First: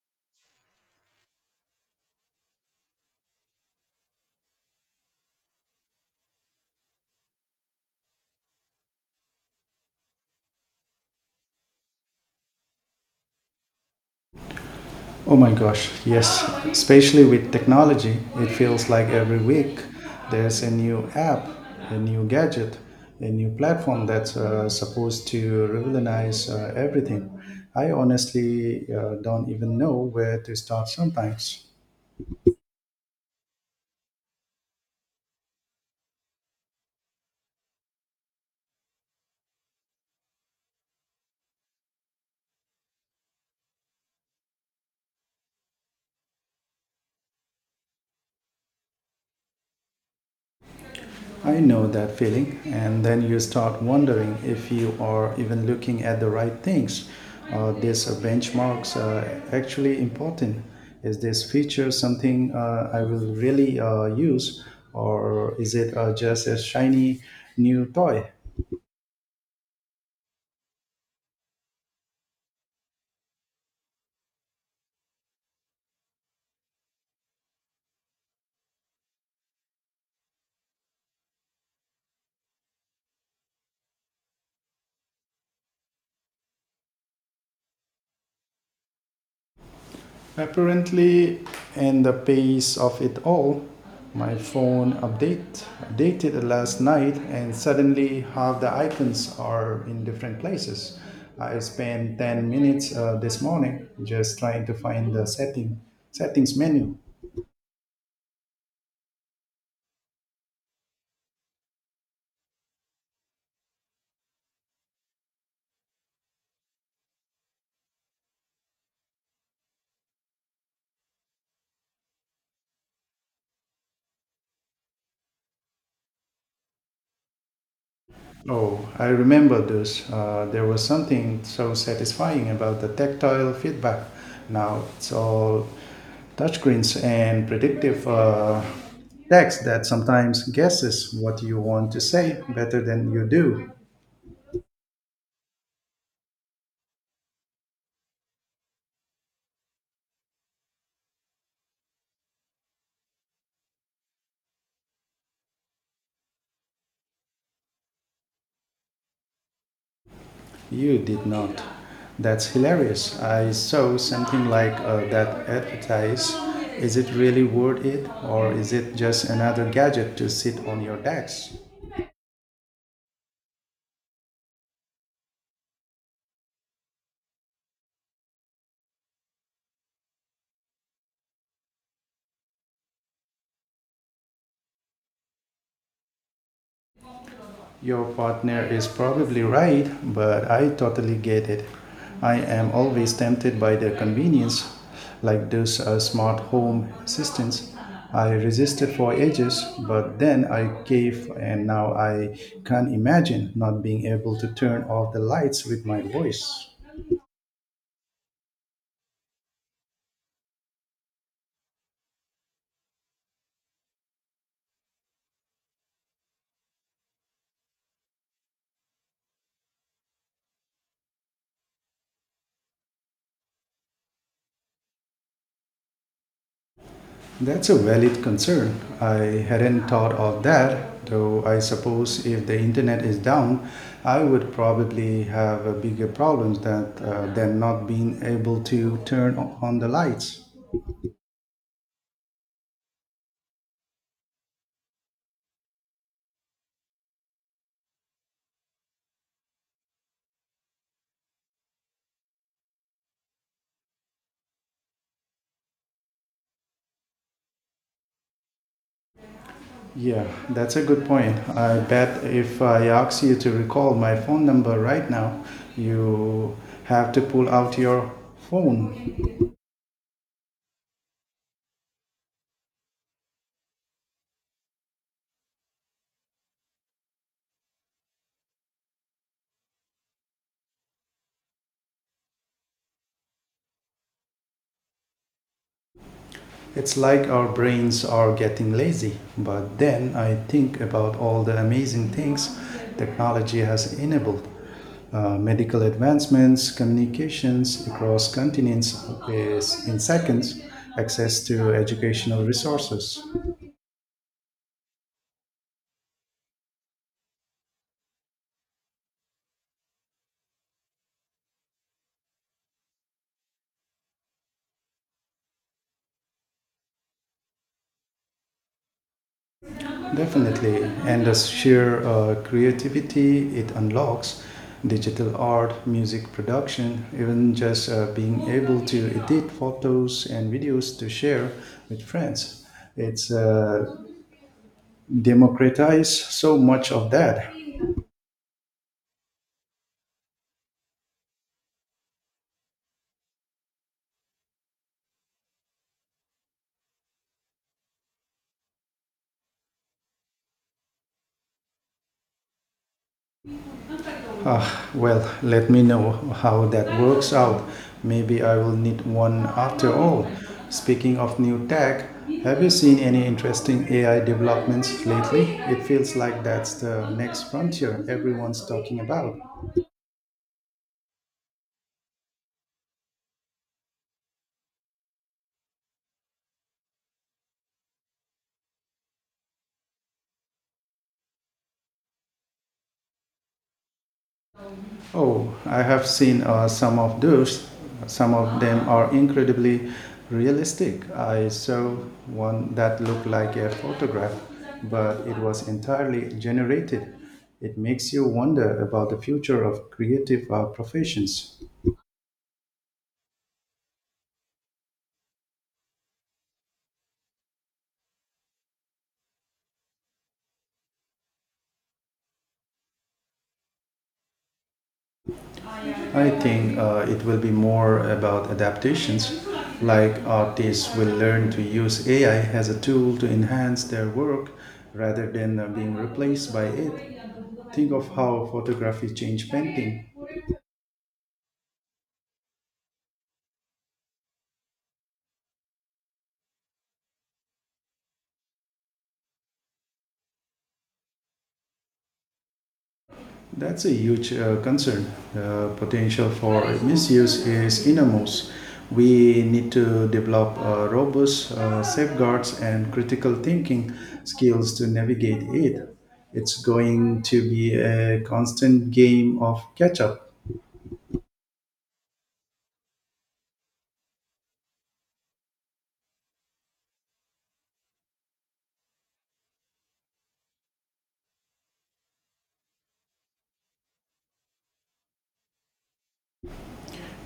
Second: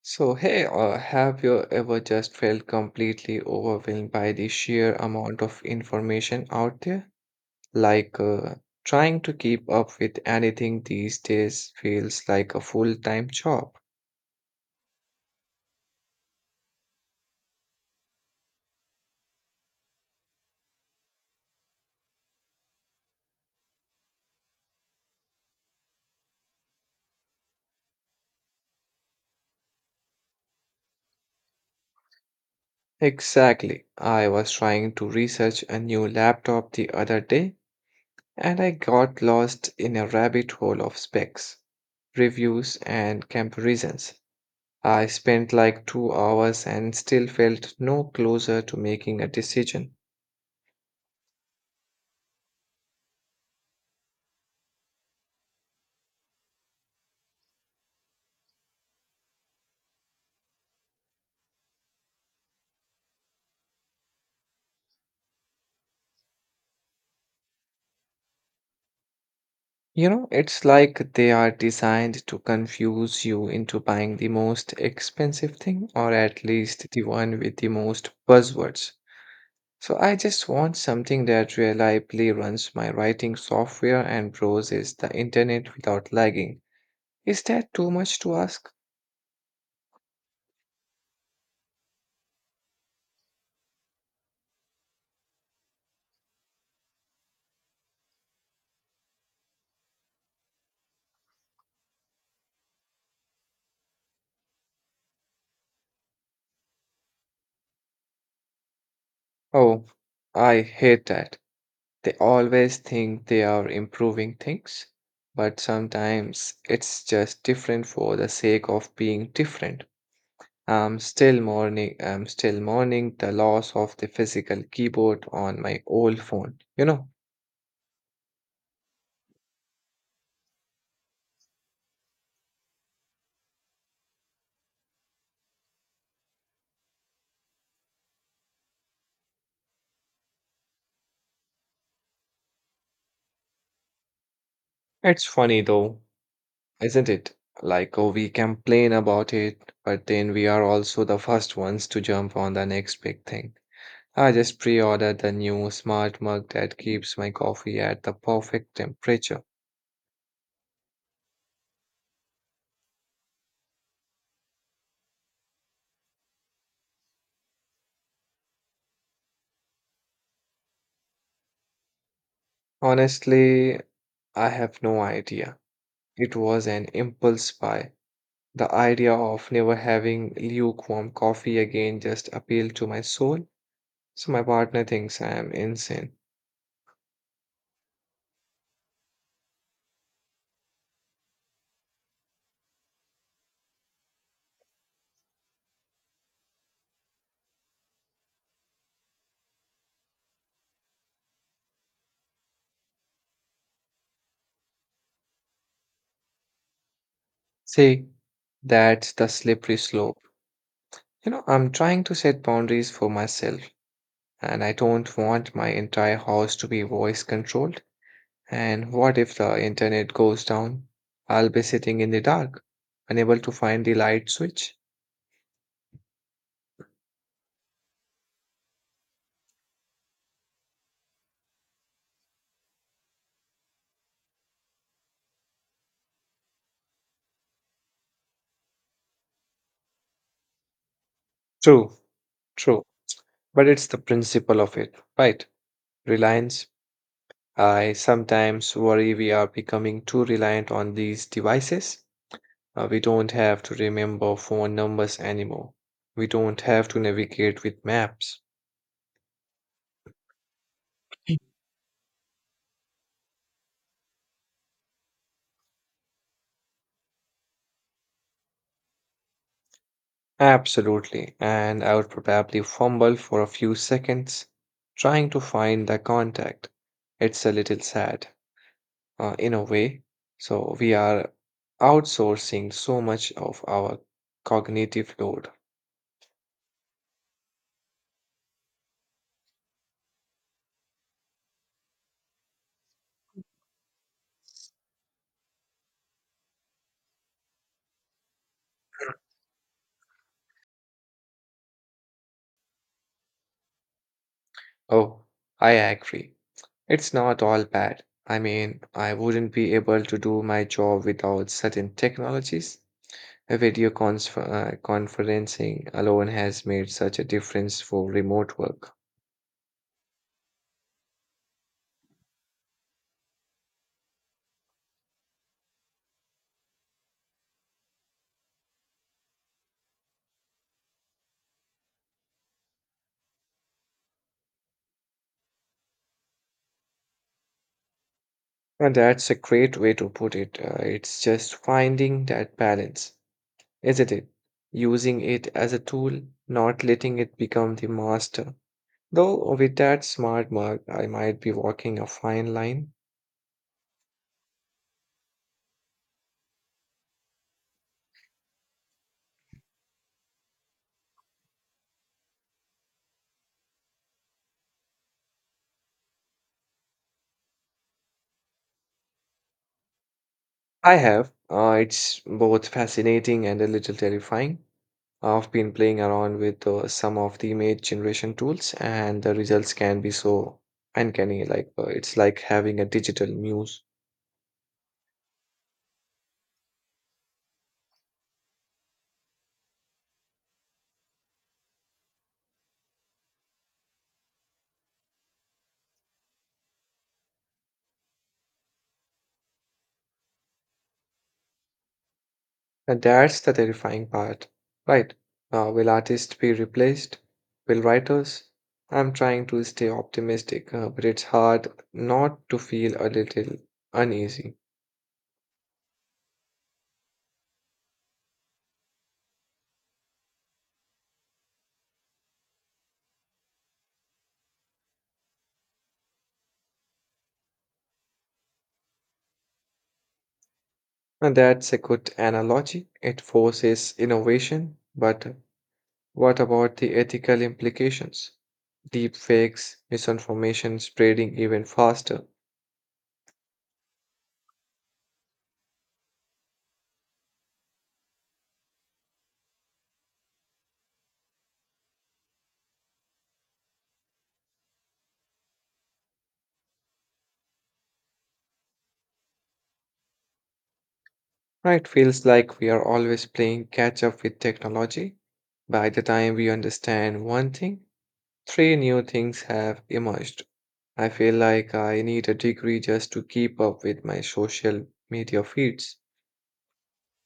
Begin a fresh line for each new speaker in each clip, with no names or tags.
So, hey, have you ever just felt completely overwhelmed by the sheer amount of information out there? Like, trying to keep up with anything these days feels like a full-time job.
Oh my gosh, yes. Especially with technology, it feels like every week there's a new app, a new gadget, a new platform that's supposed to revolutionize everything. I honestly don't even know where to start sometimes.
Exactly. I was trying to research a new laptop the other day, and I got lost in a rabbit hole of specs, reviews, and comparisons. I spent like 2 hours and still felt no closer to making a decision.
I know that feeling, and then you start wondering if you are even looking at the right things. Are these benchmarks actually important? Is this feature something I will really use, or is it just a shiny new toy?
You know, it's like they are designed to confuse you into buying the most expensive thing, or at least the one with the most buzzwords. So I just want something that reliably runs my writing software and browses the internet without lagging. Is that too much to ask?
Apparently, in the pace of it all, my phone updated last night, and suddenly half the icons are in different places. I spent 10 minutes this morning just trying to find the settings menu.
Oh, I hate that. They always think they are improving things, but sometimes it's just different for the sake of being different. I'm still mourning the loss of the physical keyboard on my old phone. You know,
Oh, I remember those. There was something so satisfying about the tactile feedback. Now it's all touchscreens and predictive text that sometimes guesses what you want to say better than you do.
it's funny though, isn't it? Like, oh, we complain about it, but then we are also the first ones to jump on the next big thing. I just pre-ordered the new smart mug that keeps my coffee at the perfect temperature.
You did not. That's hilarious. I saw something like that advertise. Is it really worth it, or is it just another gadget to sit on your desk?
Honestly, I have no idea. It was an impulse buy. The idea of never having lukewarm coffee again just appealed to my soul, so my partner thinks I am insane.
Your partner is probably right, but I totally get it. I am always tempted by their convenience, like those smart home assistants. I resisted for ages, but then I gave, and now I can't imagine not being able to turn off the lights with my voice.
See, that's the slippery slope. You know, I'm trying to set boundaries for myself, and I don't want my entire house to be voice controlled. And what if the internet goes down? I'll be sitting in the dark, unable to find the light switch.
That's a valid concern. I hadn't thought of that, though I suppose if the internet is down, I would probably have a bigger problems than not being able to on the lights.
True, true, but it's the principle of it, right? Reliance I sometimes worry we are becoming too reliant on these devices. We don't have to remember phone numbers anymore. We don't have to navigate with maps.
Yeah, that's a good point. I bet if I ask you to recall my phone number right now, you have to pull out your phone.
Absolutely. And I would probably fumble for a few seconds trying to find the contact. It's a little sad, in a way. So we are outsourcing so much of our cognitive load.
It's like our brains are getting lazy, but then I think about all the amazing things technology has enabled. Medical advancements, communications across continents is in seconds, access to educational resources.
Oh, I agree. It's not all bad. I mean, I wouldn't be able to do my job without certain technologies. Conferencing alone has made such a difference for remote work.
Definitely, and the sheer creativity it unlocks, digital art, music production, even just being able to edit photos and videos to share with friends. It's democratized so much of that.
And that's a great way to put it. It's just finding that balance, isn't it? Using it as a tool, not letting it become the master. Though with that smart mark, I might be walking a fine line.
Uh, well, let me know how that works out. Maybe I will need one after all. Speaking of new tech, have you seen any interesting AI developments lately? It feels like that's the next frontier everyone's talking about.
I have. It's both fascinating and a little terrifying. I've been playing around with some of the image generation tools, and the results can be so uncanny. Like it's like having a digital muse,
Oh, I have seen some of those. Some of them are incredibly realistic. I saw one that looked like a photograph, but it was entirely generated. It makes you wonder about the future of creative professions.
and that's the terrifying part, right? Will artists be replaced? Will writers? I'm trying to stay optimistic, but it's hard not to feel a little uneasy.
I think it will be more about adaptations, like artists will learn to use AI as a tool to enhance their work rather than being replaced by it. Think of how photography changed painting.
And that's a good analogy. It forces innovation, but what about the ethical implications? Deep fakes, misinformation spreading even faster.
That's a huge concern. The potential for misuse is enormous. We need to develop robust safeguards and critical thinking skills to navigate it. It's going to be a constant game of catch up.
Right, feels like we are always playing catch up with technology. By the time we understand one thing, three new things have emerged. I feel like I need a degree just to keep up with my social media feeds.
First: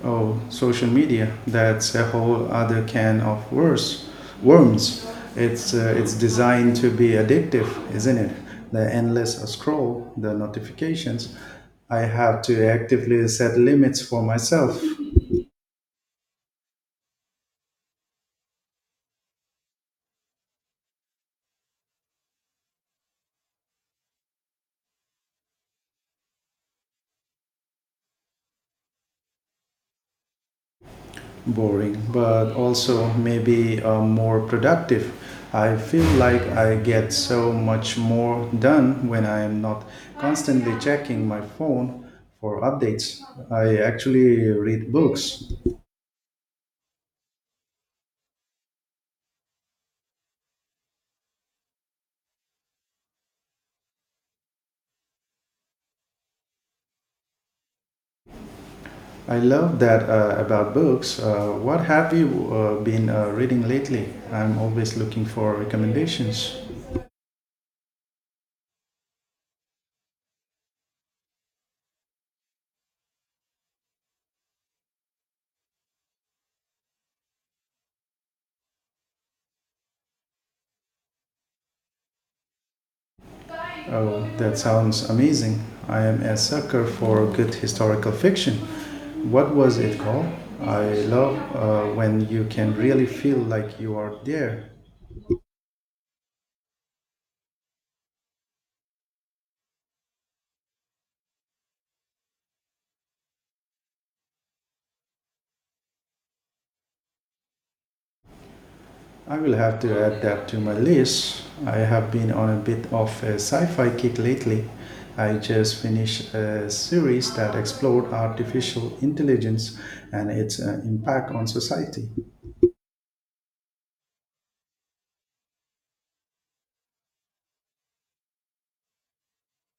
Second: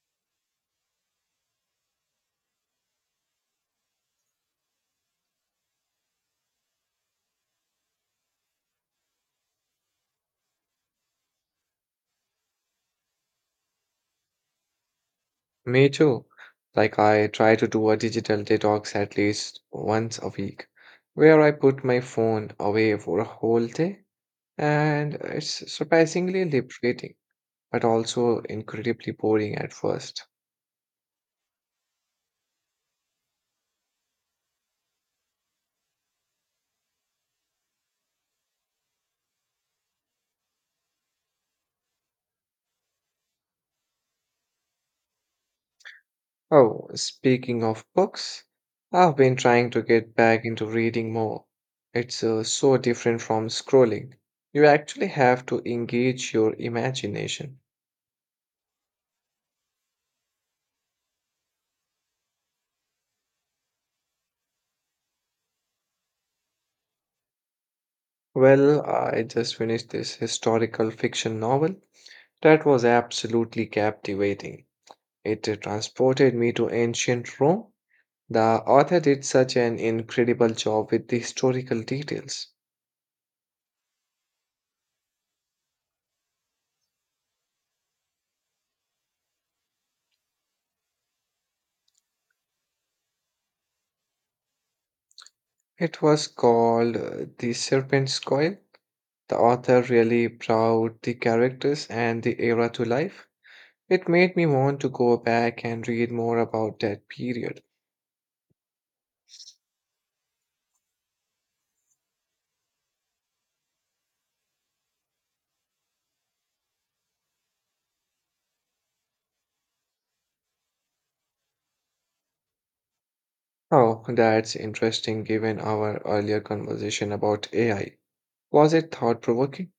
Oh, social media. That's a whole other can of worms. It's designed to be addictive, isn't it? The endless scroll, the notifications. I have to actively set limits for myself.
Me too. Like I try to do a digital detox at least once a week, where I put my phone away for a whole day. And it's surprisingly liberating, but also incredibly boring at first.
Boring, but also maybe more productive. I feel like I get so much more done when I am not constantly checking my phone for updates. I actually read books.
Oh, speaking of books, I've been trying to get back into reading more. It's so different from scrolling. You actually have to engage your imagination.
I love that about books. What have you been reading lately? I'm always looking for recommendations.
Well, I just finished this historical fiction novel that was absolutely captivating. It transported me to ancient Rome. The author did such an incredible job with the historical details.
Oh, that sounds amazing. I am a sucker for good historical fiction. What was it called? I love when you can really feel like you are there.
It was called The Serpent's Coil. The author really brought the characters and the era to life. It made me want to go back and read more about that period.
I will have to add that to my list. I have been on a bit of a sci fi kick lately. I just finished a series that explored artificial intelligence and its impact on society.
Oh, that's interesting given our earlier conversation about AI. Was it thought provoking?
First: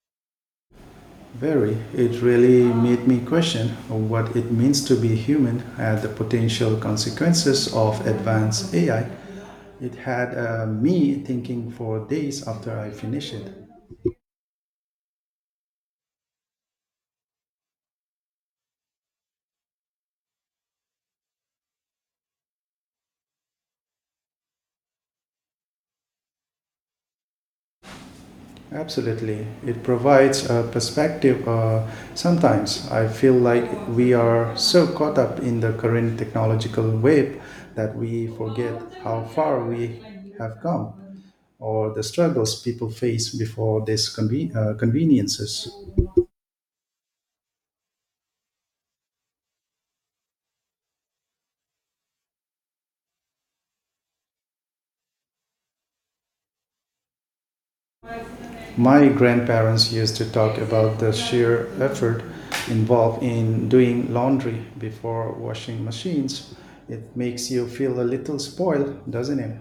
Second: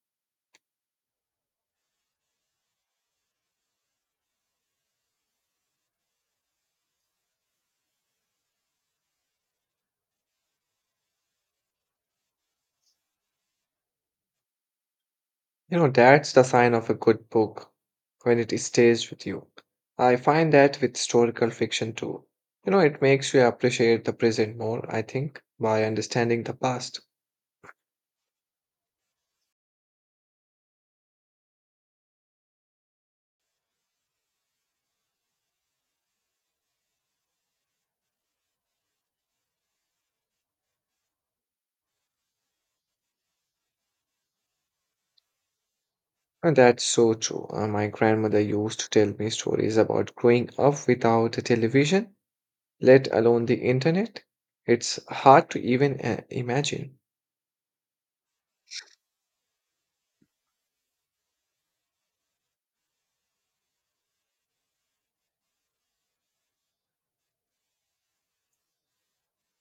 Very, it really made me question what it means to be human and the potential consequences of advanced AI. It had me thinking for days after I finished it.
You know, that's the sign of a good book when it stays with you. I find that with historical fiction too. You know, it makes you appreciate the present more, I think, by understanding the past.
Absolutely. It provides a perspective. Sometimes I feel like we are so caught up in the current technological wave that we forget how far we have come or the struggles people face before these conveniences.
And that's so true. My grandmother used to tell me stories about growing up without a television, let alone the internet. It's hard to even imagine.
My grandparents used to talk about the sheer effort involved in doing laundry before washing machines. It makes you feel a little spoiled, doesn't it?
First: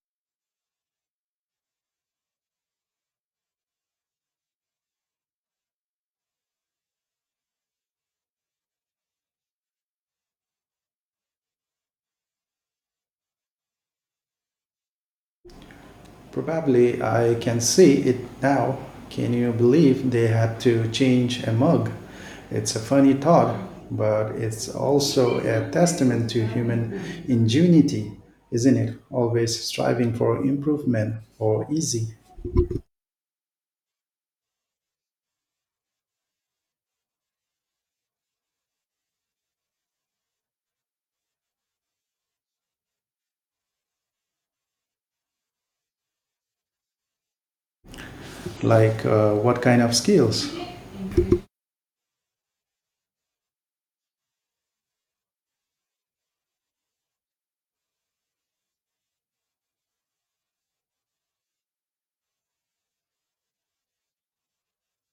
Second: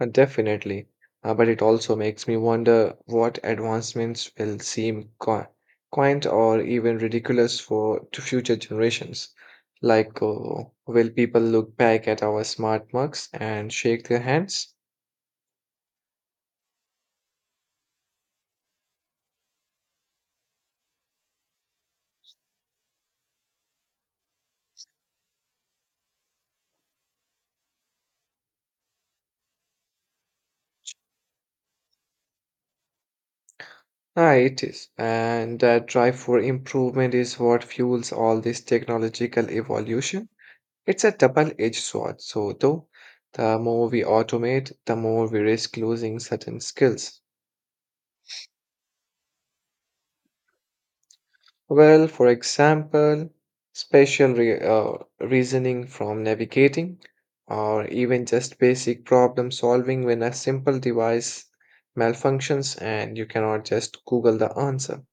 Definitely. But it also makes me wonder what advancements will seem qui- quaint or even ridiculous for to future generations. Like, will people look back at our smart mugs and shake their hands?
Probably I can see it now. Can you believe they had to change a mug? It's a funny thought, but it's also a testament to human ingenuity, isn't it? Always striving for improvement or easy.
Ah, it is. And that drive for improvement is what fuels all this technological evolution. It's a double-edged sword. So, though, the more we automate, the more we risk losing certain skills.
Like what kind of skills?
Well, for example, spatial re- uh, reasoning from navigating, or even just basic problem solving when a simple device malfunctions and you cannot just Google the answer.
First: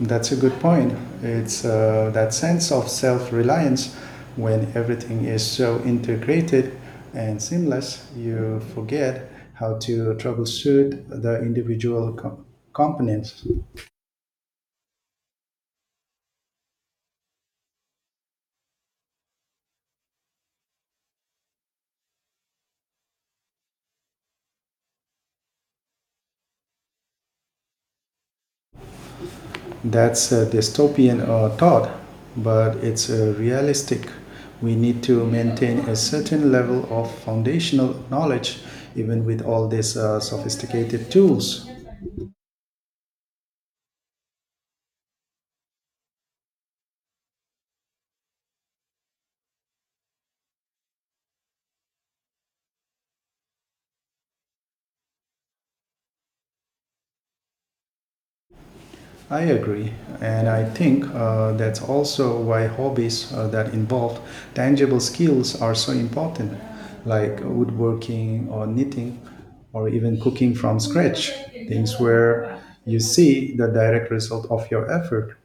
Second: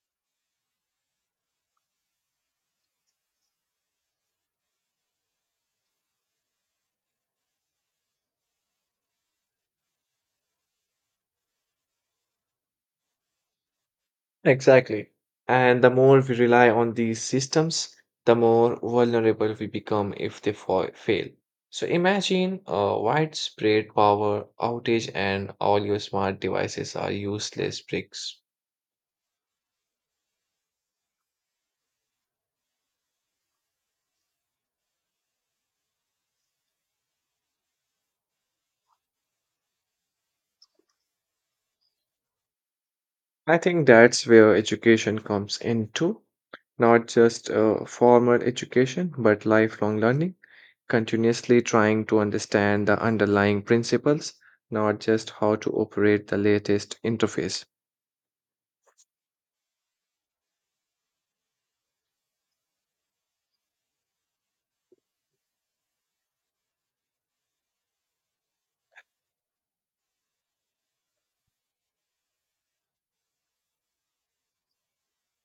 That's a good point. It's That sense of self reliance when everything is so integrated and seamless, you forget how to troubleshoot the individual components.
Exactly. And the more we rely on these systems, the more vulnerable we become if they fail. So imagine a widespread power outage and all your smart devices are useless bricks.
That's a dystopian thought, but it's realistic. We need to maintain a certain level of foundational knowledge even with all these sophisticated tools.
I think that's where education comes in too. Not just formal education, but lifelong learning, continuously trying to understand the underlying principles, not just how to operate the latest interface.
I agree, and I think that's also why hobbies that involve tangible skills are so important, like woodworking or knitting or even cooking from scratch, things where you see the direct result of your effort.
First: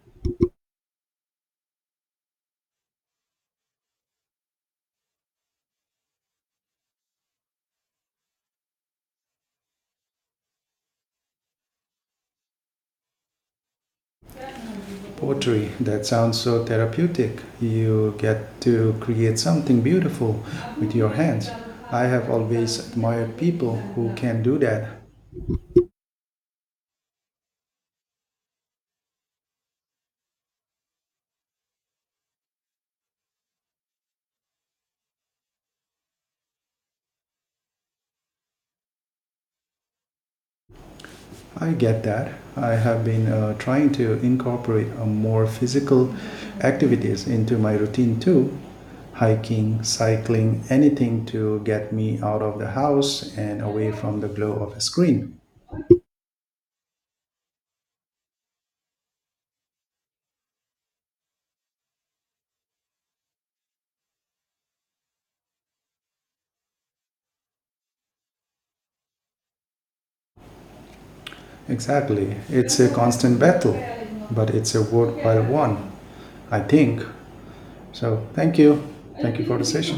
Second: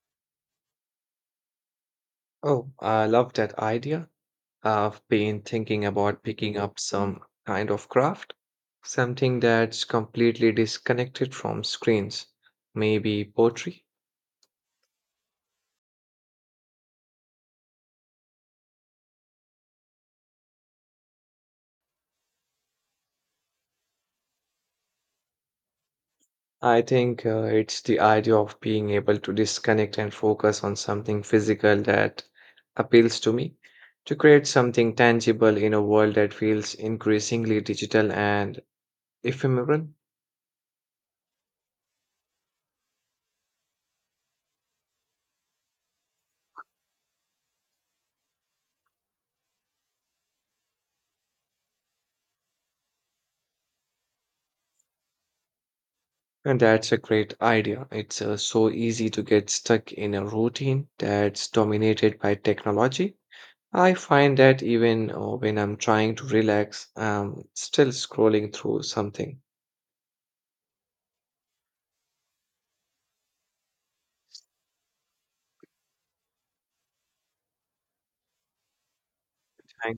Oh, I love that idea. I've been thinking about picking up some kind of craft, something that's completely disconnected from screens, maybe pottery.
Pottery. That sounds so therapeutic. You get to create something beautiful with your hands. I have always admired people who can do that.
I think it's the idea of being able to disconnect and focus on something physical that appeals to me, to create something tangible in a world that feels increasingly digital and ephemeral.
I get that. I have been trying to incorporate more physical activities into my routine too. Hiking, cycling, anything to get me out of the house and away from the glow of a screen.
And that's a great idea. It's so easy to get stuck in a routine that's dominated by technology. I find that even when I'm trying to relax, I'm still scrolling through something.
Exactly. It's a constant battle, but it's a worthwhile one, I think. So, thank you. Thank you for the session.